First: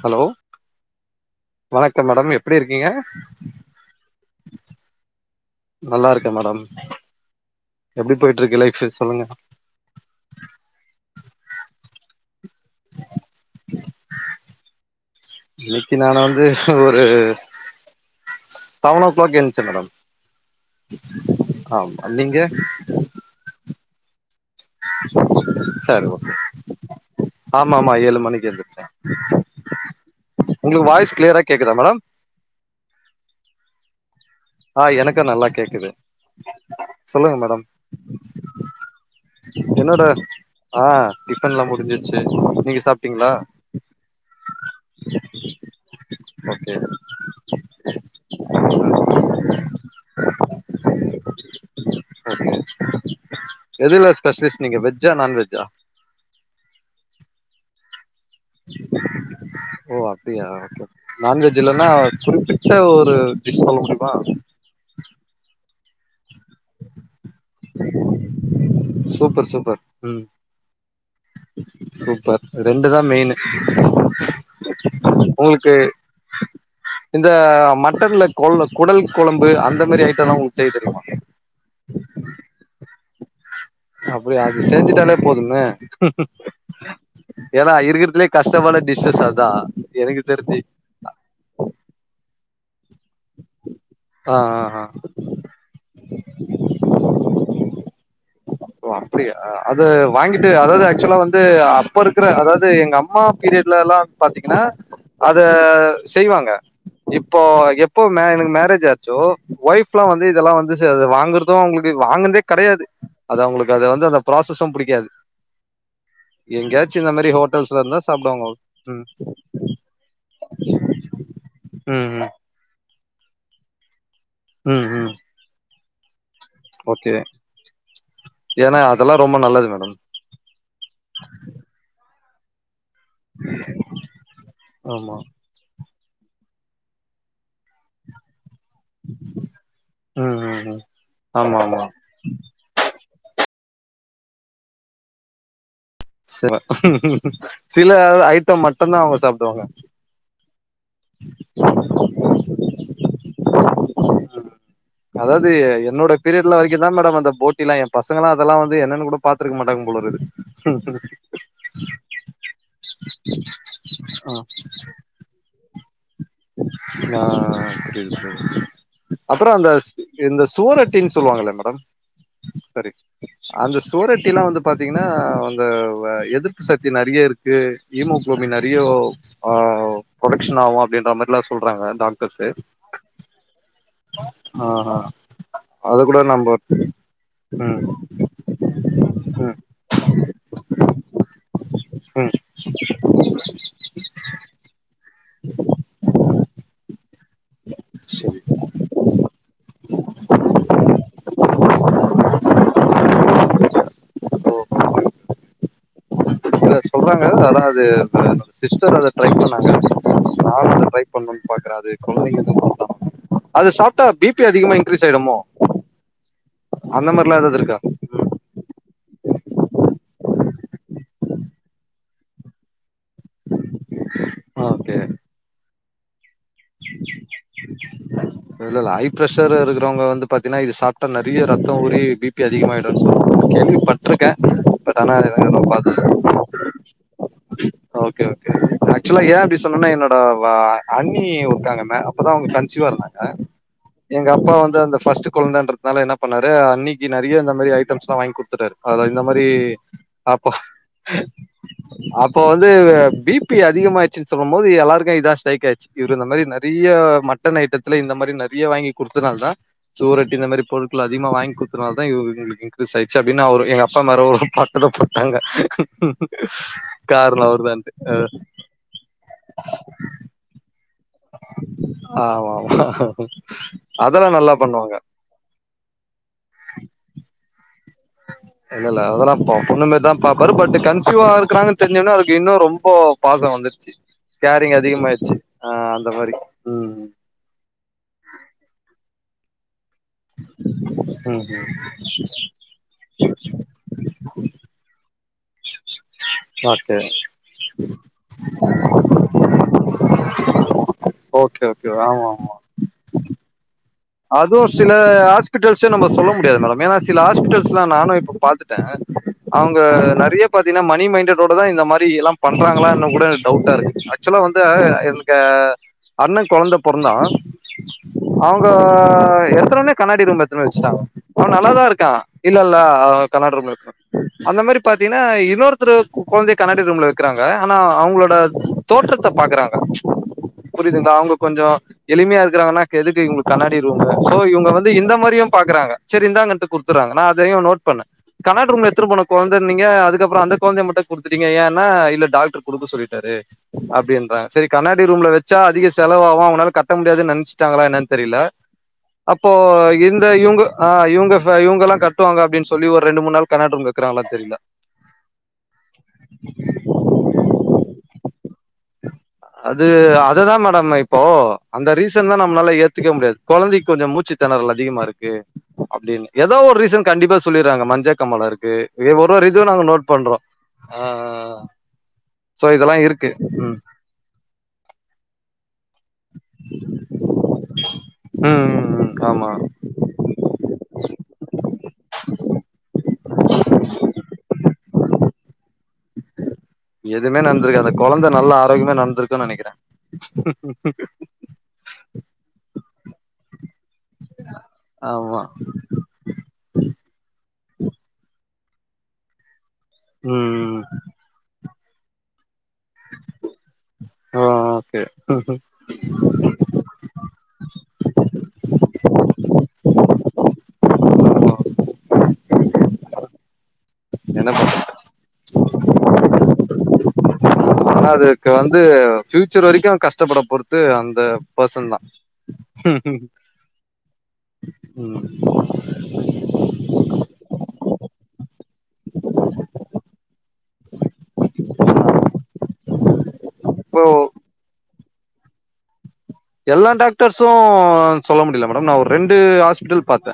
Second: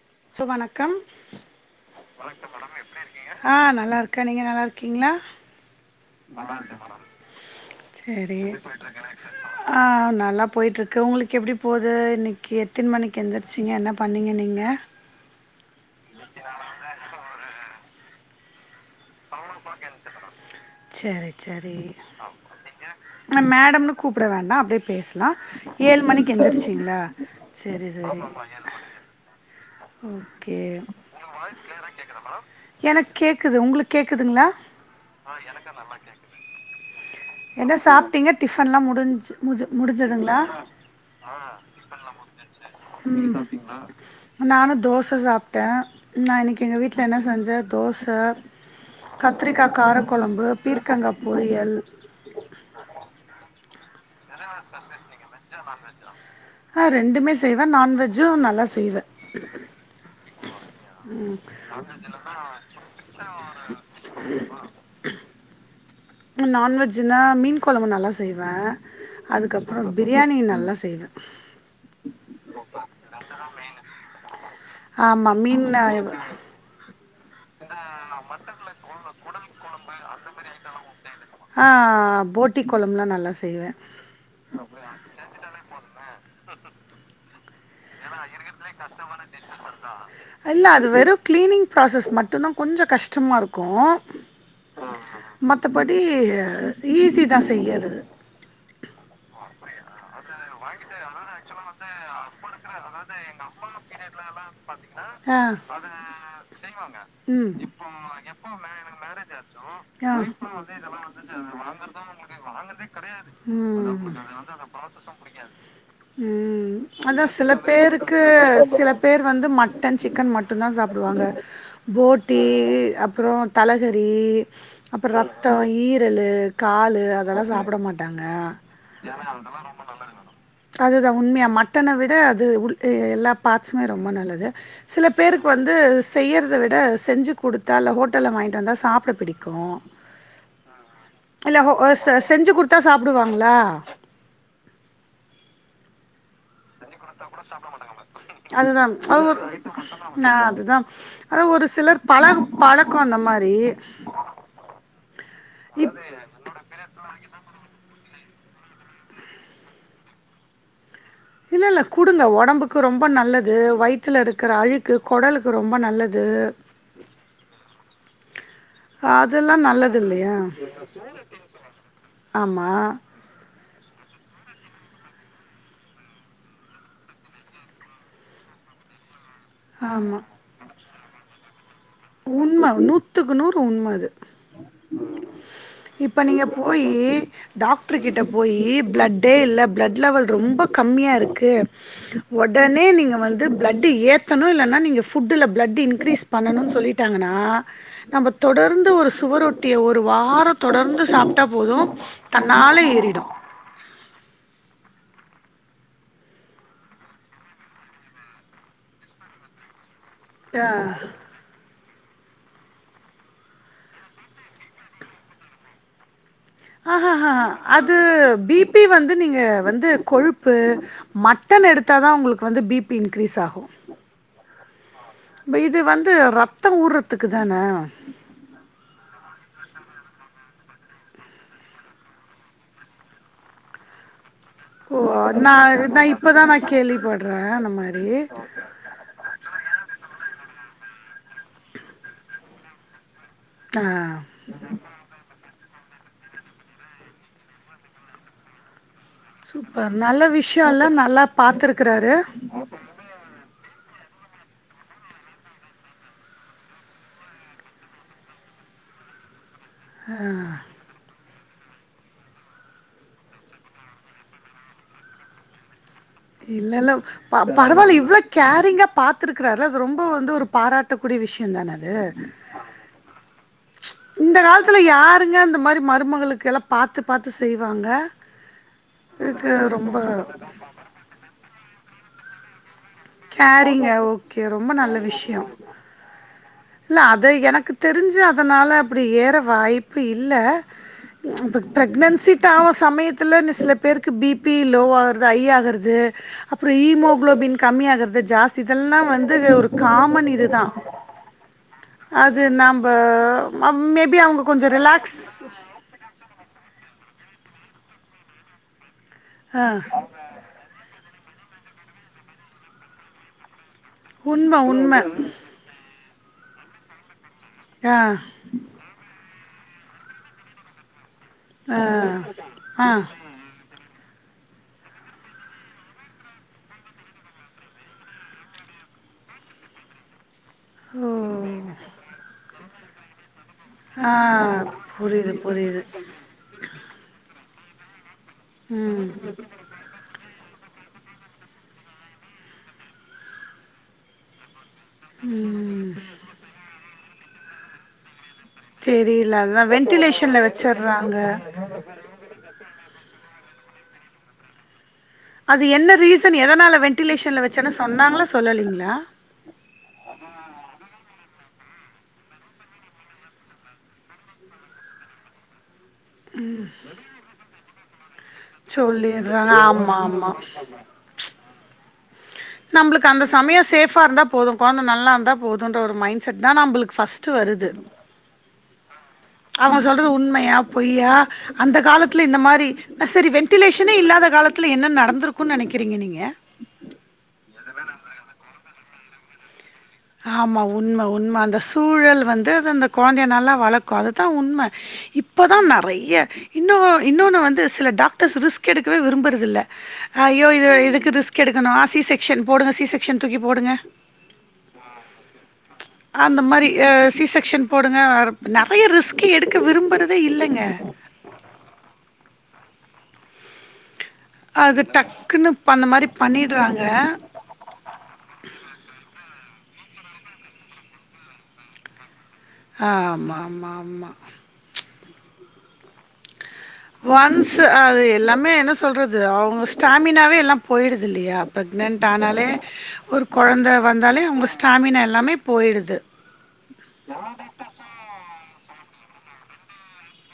Hello வணக்கம் வணக்கம் madam எப்டி இருக்கீங்க ஆ நல்லாயிருக்கே நீங்க நல்லாயிருக்கீங்களா நல்லா இருக்கே மேடம் எப்டி சரி போயிட்டு இருக்கு லைஃப் சொல்லுங்க ஆ நல்லா போயிட்டிருக்கு உங்களுக்கு எப்டி போது இன்னைக்கி எத்தின் மணிக்கி எந்திருச்சிங்க என்ன பண்ணிங்க நீங்க இன்னைக்கி நானு வந்து ஒரு செவன் ஓ கிளாக் எந்துச்சே மேடம் சரி ஆ நீங்க என்ன மேடம்னு கூப்புட வேண்டா அப்டியே பேசலா ஏழு சரி ஓகே மணிக்கு எழுந்திரிச்சிங்களா ஆமா சேரி ஆமா ஏழு செரி மணிக்கு [unintelligible] ஓகே உங்களுக்கு வாய்ஸ் கிளியரா கேக்குதா மேடம் எனக்கு கேக்குது உங்களுக் கேக்குதுங்களா ஆ எனக்கு நல்லா கேக்குது சொல்லுங்க மேடம் என்ன சாப்டீங்க டிஃபன்லா முடிஞ்சு முடி என்னோட முடிஞ்சதுங்களா ஆ டிஃபன்லா முடிஞ்சிருச்சு நீங்க சாப்ட்டீங்களா ம் நானு தோச சாப்டே நா இன்னைக்கு ஓகே எங்க வீட்டுல என்ன செஞ்சே தோச கத்திரிக்கா காரக்கொழம்பு பீர்க்கங்கா பொரியல் ஒக்கே எதுல ஸ்பெஷலிஸ்ட் நீங்க வெஜ்ஜா நான் வெஜ்ஜா ஆ ரெண்டுமே செய்வே நான்வெஜ்ஜு நல் ஓ அப்டியா ஒகே நான் வெஜ் இல்லனா குறிப்பிட்ட ஒரு டிஷ் சொல்ல முடியுமா இன்னும் நான்வெஜ் ஜின்னா மீன் கொழம்பு நல்லா செய்வே சூப்பர் சூப்பர் அதுக்கப்றோ ம் பிரியாணி நல்லா செய்வே சூப்பர் ரெண்டு தா மெயினு ஆமா மீன் உங்ளுக்கு இந்த மட்டன்ல கொல் குடல் கொழம்பு அந்த மாரி ஐட்டம்லா உங்களுக்கு செய்ய தெரியுமா? ஆ போட்டி கொலம்புலா நல்லா செய்வே அப்டியா அது செஞ்சிட்டாலே போதுமே ஏன்னா இருக்கிறதுலே கஷ்டமான டிஷ்சஸ் அதா எனக்கு தெரிஞ்சி க்ளீனிங் ப்ராசஸ் மட்டுதா கொஞ்சோ கஷ்டமி இருக்கு ஆ ஆ ஆ மத்தபடி ஈஸி தா செய்யறது ஓ அப்டியா அத வாங்கிட்டு அதாவது ஆக்சுவலா வந்து அப்போ இருக்கற அதாது எங்க அம்மா பீரியட்லல்லா பாத்தீங்கன்னா ஆ அத செய்வாங்க இப்போ ம் எப்போ மே எனக்கு மேரேஜ் ஆச்சோ வைஃப்லா ஆ வந்து இதெல்லா வந்து சிலத வாங்கறதோ அவுங்களுக்கு வாங்கன்தே கெடையாது அது ம் அவுங்களுக்கு அது வந்து அந்த ப்ராசஸும் புடிக்காது ம் எங்கயாச்சு இந்த அதா மாரி சில ஹோட்டல்ஸ்ல இருந்தா பேருக்கு சாப்டுவாங்க சில ம் பேர் வந்து மட்டன் சிக்கன் மட்டு தா சாப்புவாங்க ம் ம் போட்டி அப்புறோ தலகறி ம் அப்புறோ ம் ரத்தோ ஈரலு காலு ஓகே அதெல்லா சாப்பட மாட்டாங்க ஏன்னா அதெல்லா ரொம்ப நல்லது மேடம் அதுதா உண்மையா மட்டன விட அது உ கு எல்லா பார்ட்ஸுமே ரொம்ப நல்லது சில ஆமா பேருக் வந்து செய்யறத விட செஞ்சு குடுத்தா இல்ல ஹோட்டல்ல வாங்கிட்டு வந்தா சாப்ட பிடிக்கு ம் ம் ம் இல்ல ஆமா ஆமா செஞ்சு குடுத்தா சாப்டுவாங்ளா சிவ சில ஐட்டம் அதுதான் மட்டுந்தா அவங்க அது ஒரு சாப்டுவாங்க ஆ அதுதா அத ஒரு சிலர் பழ பழக்கம் அந்த மாரி அதாவது இப் என்னோட பீரியட்ல வரைக்கும்தா மேடம் அந்த போட்டிலா பசங்களா அதெல்லா வந்து என்னன்னு கூட பாத்துருக்க மாட்டாங்கு போல இருக்குது இல்ல இல்ல குடுங்க உடம்புக்கு ரொம்ப நல்லது வயித்துல ஆ இருக்கிற அழுக்கு குடலுக்கு ரொம்ப நல்ல து ஆ புரிது புரிது அப்புற அதெல்லாம் அந்த நல்லது இல்லையா? இந்த சுவரட்டின்னு சொல்லுவாங்கள மேடம் ஆமா சரி அந்த சுவரொட்டி எல்லாம் வந்து பாத்தீங்கனா அந்த எதிர்ப்பு சக்தி நறைய இருக்கு ஹுமோகுளோபின் நறையோ ஆ ஆமா ஷன் ஆகு அப்டின்ற மாரிலாம் சொல்றங்க டாக் உண்ம நூத்துக்கு நூறு உண்ம அது ஆ ஆ அது கூட இப்ப நீங்க நம்ம போயி ம் டாக்ரு கிட்ட போயி பிளட்டே ம் இல்ல பிளட் லெவல் ரொம்ப கம்மியா இருக்கு ம் உடனே நீங்க வந்து பிளட்டு ஏ த்தனு இல்லன்னா நீங்க ஃபுட்ல பிளட்டு இன்கிரீஸ் பண்ணுன் சொல்லிட்டாங்கன்னா நம்ப சரி தொடர்ந்து ஒரு சுவரொட்டிய ஒரு வாரம் தொடர்ந்து சாப்டா போது தன்னாலே ஏறிடு சிலர் சொல்றாங்க அதா அது சிஸ்டர் அத ட்ரை பண்ணாங்க ஆ நானு அத ட்ரை பண்ணணுன் பாக்குற அது கொழந்தைங்களுக்கு குடுத்தா அது சாப்டா பி பி அதிகமா இன்கரீஸ் ஆயிடுமோ அந்த ஆஹா ஹ மாரிலா ஹ ஏதாவது இருக்கா அது பி பி வந்து நீங்க வந்து கொழுப்பு மட்டன் எடுத்ததா உங்களுக்கு வந்து பி பி இன்கிரீஸ் ஆகு ஓகே நம்ப இது வந்து ரத்தம் ஊறதுக்கு தான இல்ல ஹய் ப்ரெஷர் இருக்குறவங்க வந்து பாத்தீனா இது சாப்டா நறைய ரத்தம் ஊறி பி பி அதிகமாயிடுன் சொல்லுவாங்க கேள்வி பட் ட்ருக்க ஓ நா நா இப்பதா நா கேள்விப்படுறே அந்த மாரி ஓகே ஓகே ஆக்சுவலா ஏன் அப்படி சொன்னோனா என்னோட அண்ணி இருக்காங்க மே அப்பதா அவங்க கன்ச்சிவா இருந்தாங்க ஆ எங்க அப்பா வந்து அந்த ஃபஸ்ட்டு கொழந்தைன்றதுனால என்ன பண்ணாரு அண்ணிக்கி நறைய இந்த மாரி ஐட்டம்ஸ்லாம் வாங்கி குடு த்தாரு இந்த மாரி சூப்பர் நல்ல அப்போ விஷயம்ல நல்லா பார்த்துருக்குறாரு அப்போ வந்து பி பி அதிகமாயிடுச்சு சொல்லும் போது எல்லாருக்கு இதா ஸ்ரைக் ஆச்சு இவரு இந்த மாரி நறைய மட்டன் ஐட்டத்துல இந்த மாரி நறைய வாங்கி குடுத்தனால தா சூவரொட்டி இந்த மாரி பொரு ள் அதிகமா வாங்கி குடுத்தனால தா இவுங்ளுக்கு ஸ் ஆயிச்சு அப்டின்னு அவரு எங்க அப்பா மேல ஒரு பாட்டத போட்டாங்க இல்ல இல்ல காரணோ அவரு தான்ட்டு பரவாயில்ல இவ்ளோ கேரிங்கா பாத்துருக்கிறாருல அது ரொம்ப வந்து ஒரு பாராட் ட கூடிய விஷயம் தான அது ஆமா ஆமா அதெல்லா இந்த நல்லா காலத்துல பண்ணுவாங்க யா ருங்க இந்த மாரி மருமகளுக்கு எல்லா பார்த்து பார்த்து செய்வாங்க இல்ல இல்ல அதெல்லா இதுக்கு பொண்ணு ரொம்ப மேரி தா பாப்பாரு பட் கன்சிவா இருக்குறாங்கன்னு தெரிஞ்சோன்னே அவருக்கு இன்னு ரொ ம்போ பாசம் கேரிங்க வந்துரச்சு ஓகே ரொம்ப கேரிங் நல்ல அதிகமாயிடுச்சு விஷயம் ஆ அந்த மாரி இல்ல, அது எனக்கு தெரிஞ்சு அதனால அப்டி ஏற வாய்ப் பு இல்ல ம் இப்ப பிரெக்னன்சி டாவ சமயத் த்லன்னு சிலப் பேருக்கு பி பி லோவாகறது ஐ ஆகறது அப்ற ஓகே ஹீமோகுளோபின் க ம்மியாகிறது ஜாஸ்தி இதெல்லா வந்து ஒரு காமன் இதுதா ஓகே ஓகே ஆமா ஆமா அதுன் நாம்ப மாம் மேப் அதுவு சில ஹாஸ்பிட்டல்ஸ் ச்ச நம்ம சொல்ல முடியாது மேடம் ஏனா சில ஹாஸ்பிட்டல்ஸ்லா நானு இப்ப பாத்துட்டே ஆ அவுங்க நெறையப் பாத்தீங்னா மணி மைண்ட்டோடதா இந்த மாரி எல்லாம் பண்றாங்களான்னு கூட டவுட்டாருக்கு ஆக்சுலா உண்ம, வந்து உண்ம. எனக்கு அண்ணங் கொழந்தப் பொறந்தா ஆ கோ எத்துனோனே கண்ணாடி ரூமு எத்துனு போய் வச்ட்டா அவன் ஆ, நல்லாதா இருக்கா இல்ல இல்ல ஆ. அ கண்ணாடி ருும்ல வெக்னு அந்த மேரி பாத்தீங்னா இன்னொருத்தரு கொழந்தைய கண்ணாடி ரூம்ல வக்றாங்க ஆனா அவுங்களோட தோற்றத்த பாக்கறாங்க ஆஹ புரிதுங்ளா அவுங்க கொஞ்சோ எளிமியா இருக்கிறாங்கன்னாக் எதுக்கு இவுங்ளுக் கண்ணாடி ரூமு ஆ சோ இவுங்க வந்து இந்த புரியுது, மாரியும் புரியுது. பாக்கறாங்க செரி இந்தாங்கன்ட்டு குடுத்தறாங்க நா அதையு நோட் பண்ணே கண்ணாடி ரூம்ல ம். எத்துனு போன கொழந்தத் நீங்க அதுக்கப்ற அந்தக் கொழந்தைய மட்டு குடுத்துட்டீங்க ஏன்னா இல்ல டாக்ட்ரு குடுக்க சொல்லிட்டாரு அப்டின்றாங்க செரி கண்ணாடி ரூம்ல வெச்சா அதிக செலவாவு அவனால கட்ட முடியாதுன் நென்ச்சிட்டாங்களா என்னன் தெரில தெரியல. அப்போ அதுதான் இந்த வென்டிலேஷன்ல இவுங்க ஆ வச்சர்றாங்க. இவுங்க ஃபே இவுங்கலா கட் ட்டுவாங்க அப்டின் சொல்லி ஒரு ரெண்டு மூன் நாள் கண்ணாடி ரூம்ல வெக்கறாங்ளா தெரில அது என்ன ரீசன் எதனால வென்டிலேஷன்ல வச்சேனு சொன்னாங்ளா சொல்லலைங்ளா அது அதுதாம் மேடம் இப்போ அந்த ரீசன்தா நம்ளால ஏத்துக்வே முடியாது கொழந்தைக் கொஞ்சம் மூச்சுத் தெனறல் அதிகமாருக்கு அப்டினு எதோ ஒர் ரீசன் கண்டிப்பா சொல்லிர்றாங்க மஞ்சக்காமாலருக்கு வே ஒரு ஒரு இதுவு நாங்க நோட் பண்றோ மா அ அ அ நம்ளுக்கு அந்த சமய சேஃபா இருந்தா போது கொழந்த நல்லாந்தா போதுன்ற ஒரு மைண்ட் செட்தா நம்புளுக்கு பஸ்ட்டு வருது ம் ம் ம் ஆமா அவங்கச் சொல்றது உண்மையாப் பொய்யா அந்த காலத்ல இந்த மாரி செரி வெண்டிலேஷனே இல்லாத காலத்ல என்ன நடந்திருக்குன் நெனைக்கிறீங்க நீங்க எதுமே நந்திருக்க அந்தக் கொழந்த நல்லா ஆரோக்யமா நட்ந்திருக்குன்னு நெனைக்கிறே ஆமா உண்ம உண்ம அந்த சூழல் வந்து அது அந்தக் கொழந்தைய நல்லா வளக் கு அதுதா உண்ம ஆமா இப்பதா நெறைய்ய இன்னொ இன்னொன்னு வந்து சில டாக்டர்ஸ் ரிஸ்க் எடுக்கவே விரும்பறதில்ல ஐயோ இது ம் இதுக்கு ரிஸ்க் கெடுக்கணு ஆ சி செக்க்ஷன் போடுங்க சி செக்க்ஷன் தூக்கி போடுங்க ஒ அந்த மாரி அ சி செக்க்ஷன் போடுங்க அர்ப் நெறய ரிஸ்க்கு எடுக்க விரும்பறதே இல்லங்க என்ன அது டக்குன்னுப் அந்த மாரி பண்ணிட்றாங்க ஆனா அதுக்கு வந்து ஃபியூச்சர் வரைக்கு கஷ்டபட பொருத்து அந்த பர்சன்தா அ மாம்மாம்மா ம் ஒன்ஸ் அது எல்லாமே என்ன சொல்றது அவ்ங்க ஸ்டாமினாவே எல்லா போயிடுது இல்லையா ப்ரெக்னன்ட் ஆனாலே ஒரு கொழந்த இப்போ வந்தாலே அவ்ங்க ஸ்டாமினா எல்லாமே போயிடுது எல்லா டாக்டர்ஸு சொல்ல முடிய்ல மேடம் நா ஒரு ரெண்டு ஹாஸ்பிட்டல் பாத்தே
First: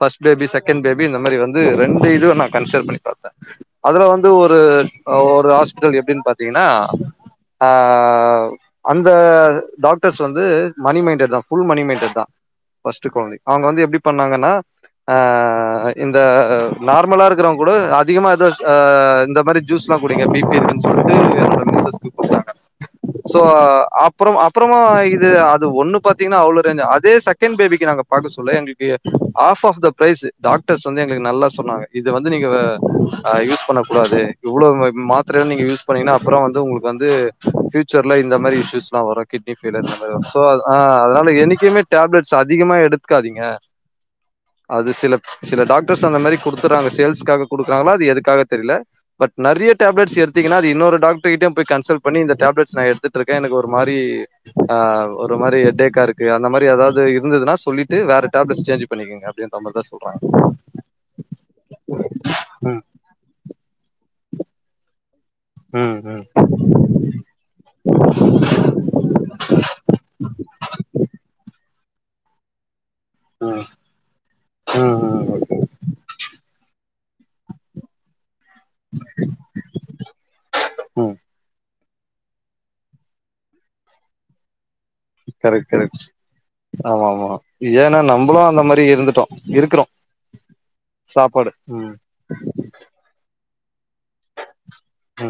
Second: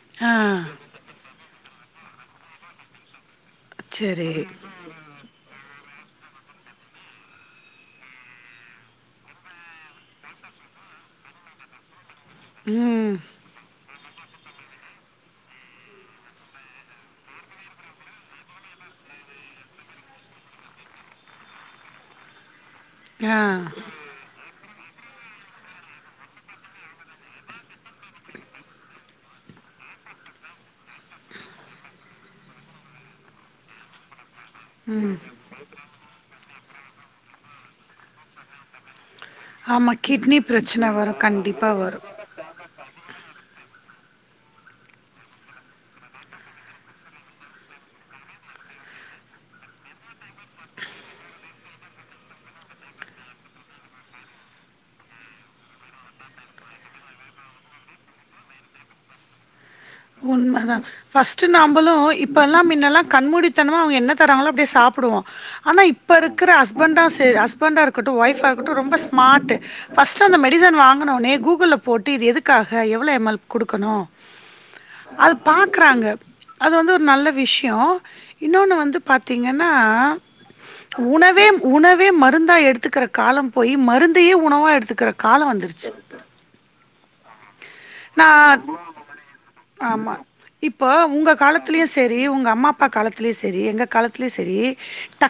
ஃபஸ்ட் ஆ, பேபி செகண்ட் பேபி இந்த மாரி வந்து ரெண்டு இதுவு நா கன்சிடர் பண்ணி பாத்தே அதுல வந்து சரி. ஒரு அ ஒரு ஹாஸ்பிட்டல் எப்டின் பாத்தீங்கனா ஆ அந்த டாக் க்டர்ஸ் வந்து மனி மெய்ன்டட் தா ஃபுல் மனி மெய்ன்டட் தா ஃபஸ்ட்டு ம். கொழந்தைக்கு அவ்ங்க வந்து எப்டி பண்ணாங்கனா ஆ இந்த நார்மலா இருக்கிறவ்ங்க கூட அதிகமா எதோஸ் ஆ இந்த மாரி ஜூஸ்லா குடிங்க பி பி இருக்குனு சொல்ட்டு என்னோட மிஸ்சஸ்கு குடுத்தாங்க ஆ. சோ அப்பற அப்ப ப்றமா இது அது ஒன்னு பாத்தீங்கனா அவ்ளோ ரேஞ்சா அதே செகண்ட் பேபிக்கு நாங்க பாக்க சொல்ல எங்களுக்கு a half of the price doctors வந்து எங்களுக்கு நல்லா சொன்னாங்க இத வந்து நீங்க அ யூஸ் பண்ண கூடாது இவ்ளவு மாத்தரைலா நீங்க யூஸ் பண்ணீங்கனா அப்றோ வந்து உங்களுக்கு வந்து ஃபியூச்சர்ல இந்த மாரி இஷ்யூஸ்லா வரு இஃப் இத ஆமா [unintelligible] கிட்னி சோ அது ஆ பிரச்சனை வரும். அதனால கண்டிப்பா என்னைக்குமே வரும். டேப்லட்ஸ் அதிகமா எடுக்காதீங்க அது சில சில டாக்டர்ஸ் அந்த மாரி குடுத்துறாங்க சேல்ஸ்க்காக குடுக்குறாங்களா அது எதுக்காக தெரில பட் நெறையா டேப்லட்ஸ் எடுத்தீங்கனா அது இன்னொரு டாக்டர்கிட்டயு போய் கன்சல்ட் பண்ணி இந்த டேப்லட்ஸ் நா எடுத்துட்ருக்கே எனக்கு ஒரு மாரி ஆ ஒரு மாரி ஹெட்டேக்கா இருக்கு அந்த மாரி எதாவ்து இருந்ததுனா சொல்லிட்டு வேற டேப்லெட்ஸ் சேஞ்ச் பண்ணிக்குங்க ப்டியே நம்மதா சொல்றாங் உண்மதா ஃபஸ்ட்டு நம்மளு இப்பலா ம் மின்னெல்லா கண்மூடித்தனமா அவ்ங்க என்ன தராங்களோ அப்டியே சாப்டுவோ ஆனா ம் இப்ப ம் இருக்கிற ஹஸ்பண்டா சேரி அஸ் பண்டா இருக்கட்டு ஒய்ஃபா இருக்கட்டு ரொம்ப ஸ்மாட்டு ஃபஸ்ட்டு அந்த மெடிசன் வாங்குனோனே கூகுல்ல போட்டு இது எதுக் க்காக எவ்ள எம் எல் குடுக்கணு ம் ம் அது ஓகே பாக்குறாங்க அது வந்து ஒரு நல்ல விஷ்யோ இன்னொன்னு வந்து பாத்தீங்கன்னா ம் உணவேம் உணவ் வே மருந்தா எடுத்துக்கிற காலம் போய் மருந்தயே உணவா எடுத்துக்கிறக் கரெக்ட் கரெக்ட் ஆமாம்மா ஏனா நம்பளு நான் அந்த மாரி இருந்துட்டோ இருக்குறோ ஆமா இப்போ உங்க சாப்பாடு காலத்லயு ம் செரி உங்க அம்மா அப்பா காலத்லயு செரி எங்க காலத் லயு செரி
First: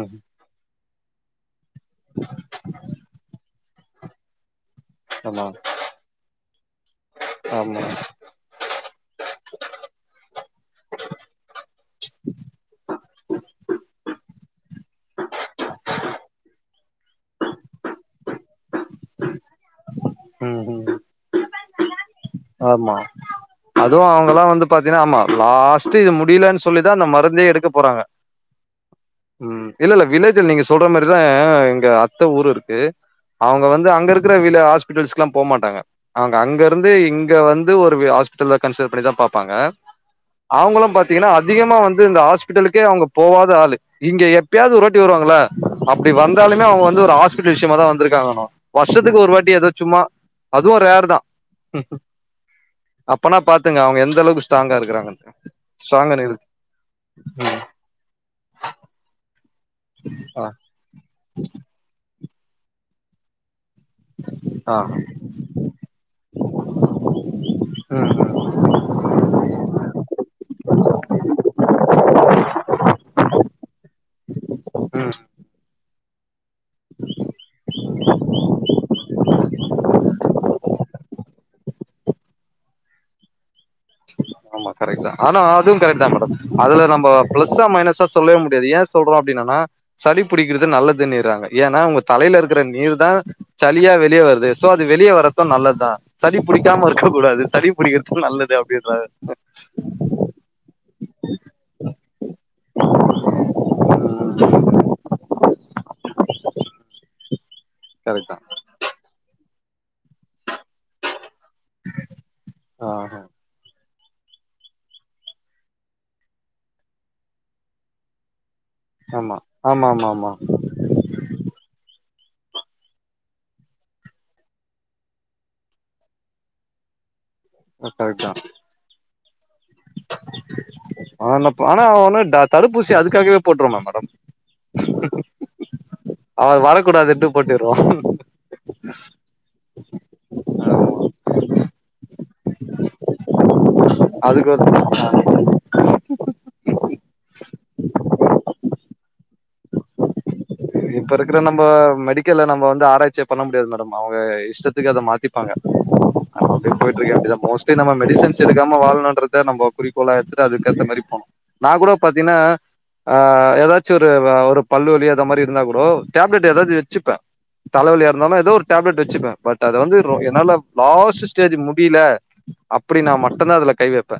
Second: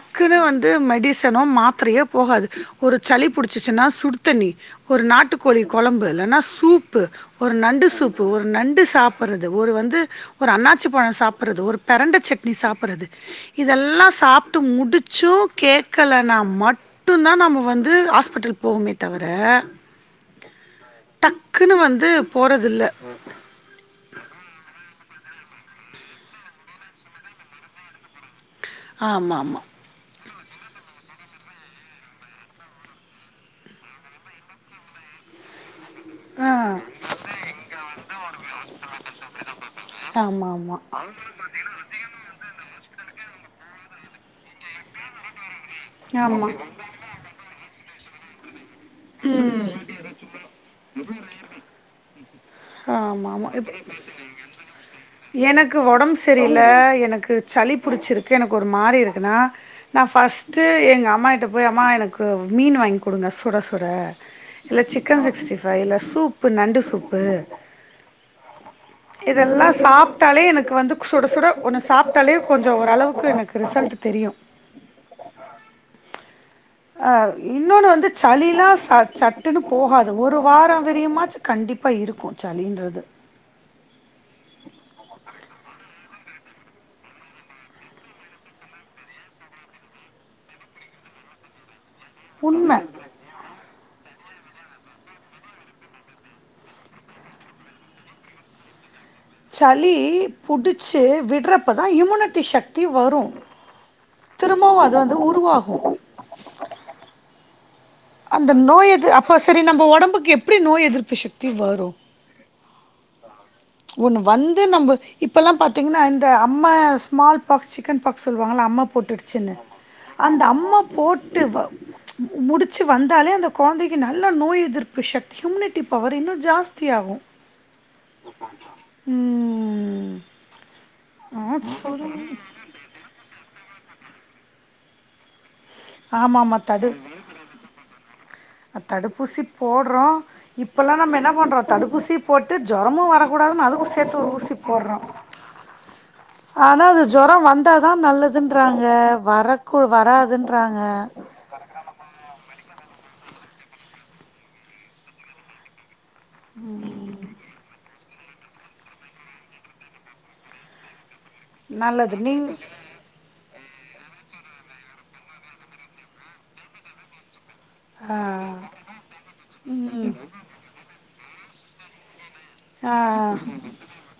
ம் வந்து மெடிசனோ மாத்ரயோ போகாது ஒருச் சளி புடிச்சு ச்சுனா சுடுத்தண்ணி ஒரு ஆமா நாட்டுக்கோழி கொழம்பு இல்லனா சூப்பு ஒரு ஆமா நண்டு சூப் பு ஒரு நண்டு சாப் ப்பறது ஒரு வந்து ஒரு அண்ணாச்சி பழ சாப்புறது ஒரு பெரண்ட சட்னி சாப்புறது இதெல்லா சாப்ட்டு முடிச்சு கேக்கலனா மட் டுந்தா நம்ம வந்து ஹாஸ்பிட்டல் போவமே தவர ம் ம் டக்குன்னு வந்து போறதில்ல ஆமா அதுவு அவ்ங்களா வந்து பாத்தீனா ஆமா லாஸ்ட்டு இது முடியலன் சொல்லிதா அந்த மருந்தே எடுக்க போறாங்க ஆமா ஆமா ம் இல்ல இல்ல வில்லேஜ்ல நீங்க சொல்ற மாரிதா எங்க அத்த ஊரு இருக்கு அவ்ங்க வந்து அங்க இருக்குற வில ஹாஸ்பிட்டல்ஸ்க்குல போ மாட்டாங்க அவ்ங்க அங்க ஆ இருந்து இங் ங்க வந்து ஒரு வெ ஹாஸ்பிட்டல கன்சிடர் பண்ணிதா பாப்பாங்க ஆமா ஆமா அவ்ங்களு பாத்தீங்கனா அத் அதிகமா வந்து இந்த ஹாஸ்பிட்டலுக்கே அவ்ங்க போவாத ஆளு இங்க எப்பயாவ்து ஒரு வாட்டி வருவாங்கள அப்டி ஆமா வந்தாலுமே அவ்ங்க வந்து ஒரு ஹாஸ்பிட்டல் விஷ்யமா தா வந்திருக்காங்கனு வர்ஷத்துக்கு ஒரு வாட்டி எதோ சும்மா அதுவு ரேர் தா ஹாமா அப்பனா ஆமா எப் பாத்துங்க அவங்க எந்த அளவுக்கு ஸ்ட்ராங்கா இருக்கிறாங்கன்ட்டு எனக்கு ஸ்ட்ராங்கா ஒடம்பு நிறுத் சரியில்ல எனக்கு ம் சளிப் பிடிச்சிருக்கு எனக்கு ஒரு மாரி இருக்குனா நா ஆ ஃபஸ்ட்டு எங்க அம்மா கிட்ட போய் அம்மா எனக்கு மீன் வாங்கி குடுங்க சுட சுட ஆ இல்ல சிக்கன் சிக்ஸ்டிஃப் ரைல சூப்பு நண்டு சூப்பு ம் ம் இதெல்லா சாப்டாலே எனக்கு வந்து சுட சுட ஒன்னு சாப்டாலே கொஞ்சோ ஓரளவுக்கு எனக்கு ரிசல்ட்டு தெரியு ம் ஆ இன்னொனு வந்து சளிலா ச சட்டுனு போகாது ஒரு வாரோ வறியுமாச்சு கண்டிப்பா இருக்கு சளின்றது ஆ ஆமா கரெக்ட் தா ஆனா அதுவு கரெக்ட் தா மேடம் அதுல நம்போ பிளஸ்ஸா மைனஸா சொல்லவே முடியாது ஏன் சொல்றோ அப்டின்னனா சளி பிடிக்கிறது நல்லதுனுனிறாங்க ஏனா உங்க தலேல இருக்குற உண்ம நீர் தா சளியா வெளிய வருது சோ அது வெளிய வரது நல்லதா சளி புடிக்காம இருக்க கூடாது சளி புடிக்கிறதுகு நல்லது அப்டின்றாங்க சளி புடிச்சு விட்றப்ப தா இம்யூனிட்டி சக்தி வரு திரும்பவு அது வந்து உருவாகு கரெக் இந்த நோயது அப்போ செரி நம்மோ ஒடம்புகு எப்டி நோய் எதிர்பு சக் தி வரு ஆ ஒன்னு வந்து நம்ப இப்பல்லா பாத்தீங்கனா இந்த அம்ம ஸ்மால் பாக்ஸ் சிக்கன் பாக்ஸ் சொல்லுவாங்கள அம்மப் ஆமா போட்டுடுச்சுன்னு ஆமா ஆமா ஆமா அந்த அம்மா போட்டு வ முடி சு வந்தாலே அந்த கொழந்தைக்கு நல்ல நோய் எதிர்ப்பு சக்தி ஹியூமினிட்டி பவர் இன்னு ஜாஸ்திய ஆகு ரொம்ப கரெக்ட் தா ம் ஆனப் ஆனா அவே ஒண்ணு டா தடுப்பூசி அதுக்காகவே போட்டுருமா மேடம் ஆமாம் அவர் ஆமாம் வரக்கூடாதுன்ட்டு போட்டுறோ அ தடுப்பூசி போடுறோ இப்பல்லா நம்ம என்ன பண்றோ தடுப்பூசி போட்டு ஜூரமு வரக்கூடாதுனு அதுக்கு சேத்து ஒரு அதுக்கு ஊசி போடுறோ ஒரு ஆனா அது ஜூரோ வந்தாதா நல்லதுன்றாங்க வர கூ வராதுன்றாங்க கிற நம்ம மெடிக்கல்ல நம்ம வந்து ஆராய்ச்சியா பண்ண முடியாது மேடம் அவுங்க இஷ்டத்துக்கு அத மாத்திப்பாங்க அ அப்டி போயிட்ருகே அப்டிதா மோஸ்லி நம்ம மெடிசன்ஸ் சு எடுக்காம வாழணுன்றத நம்போ குறிக்கோளா எடுத்துட்டு அதுக்கேத்த மாரி போனு நா கூட நல்லது பாத்தீனா நீங் ஆ ஏதாச்சு ஒரு அ ஒரு பல்லு வலி அத மாரி இருந்தா கூடோ டேப்லெட் ஏதாது வச்சுப்பே தலவலியா இருந்தாலு ஏதோ ஒரு டேப்லெட் வச்சுப்பே பட் அத வந்து ரொ என்னால லாஸ்டு ஸ்டேஜு முடியில அப்டி நா மட்டுதா அதுல கை வப்பே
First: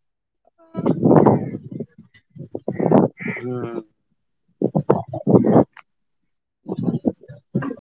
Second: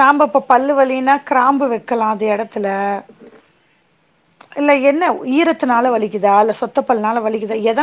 நாம இப்ப பல்லு வலினா கிராம்பு வக்கலா அது எடத்துல ம் இல்ல என்ன உ ஈரத்தினால வலிக்குதா இல்ல சொத்த பல்னால வலிக்குதா எத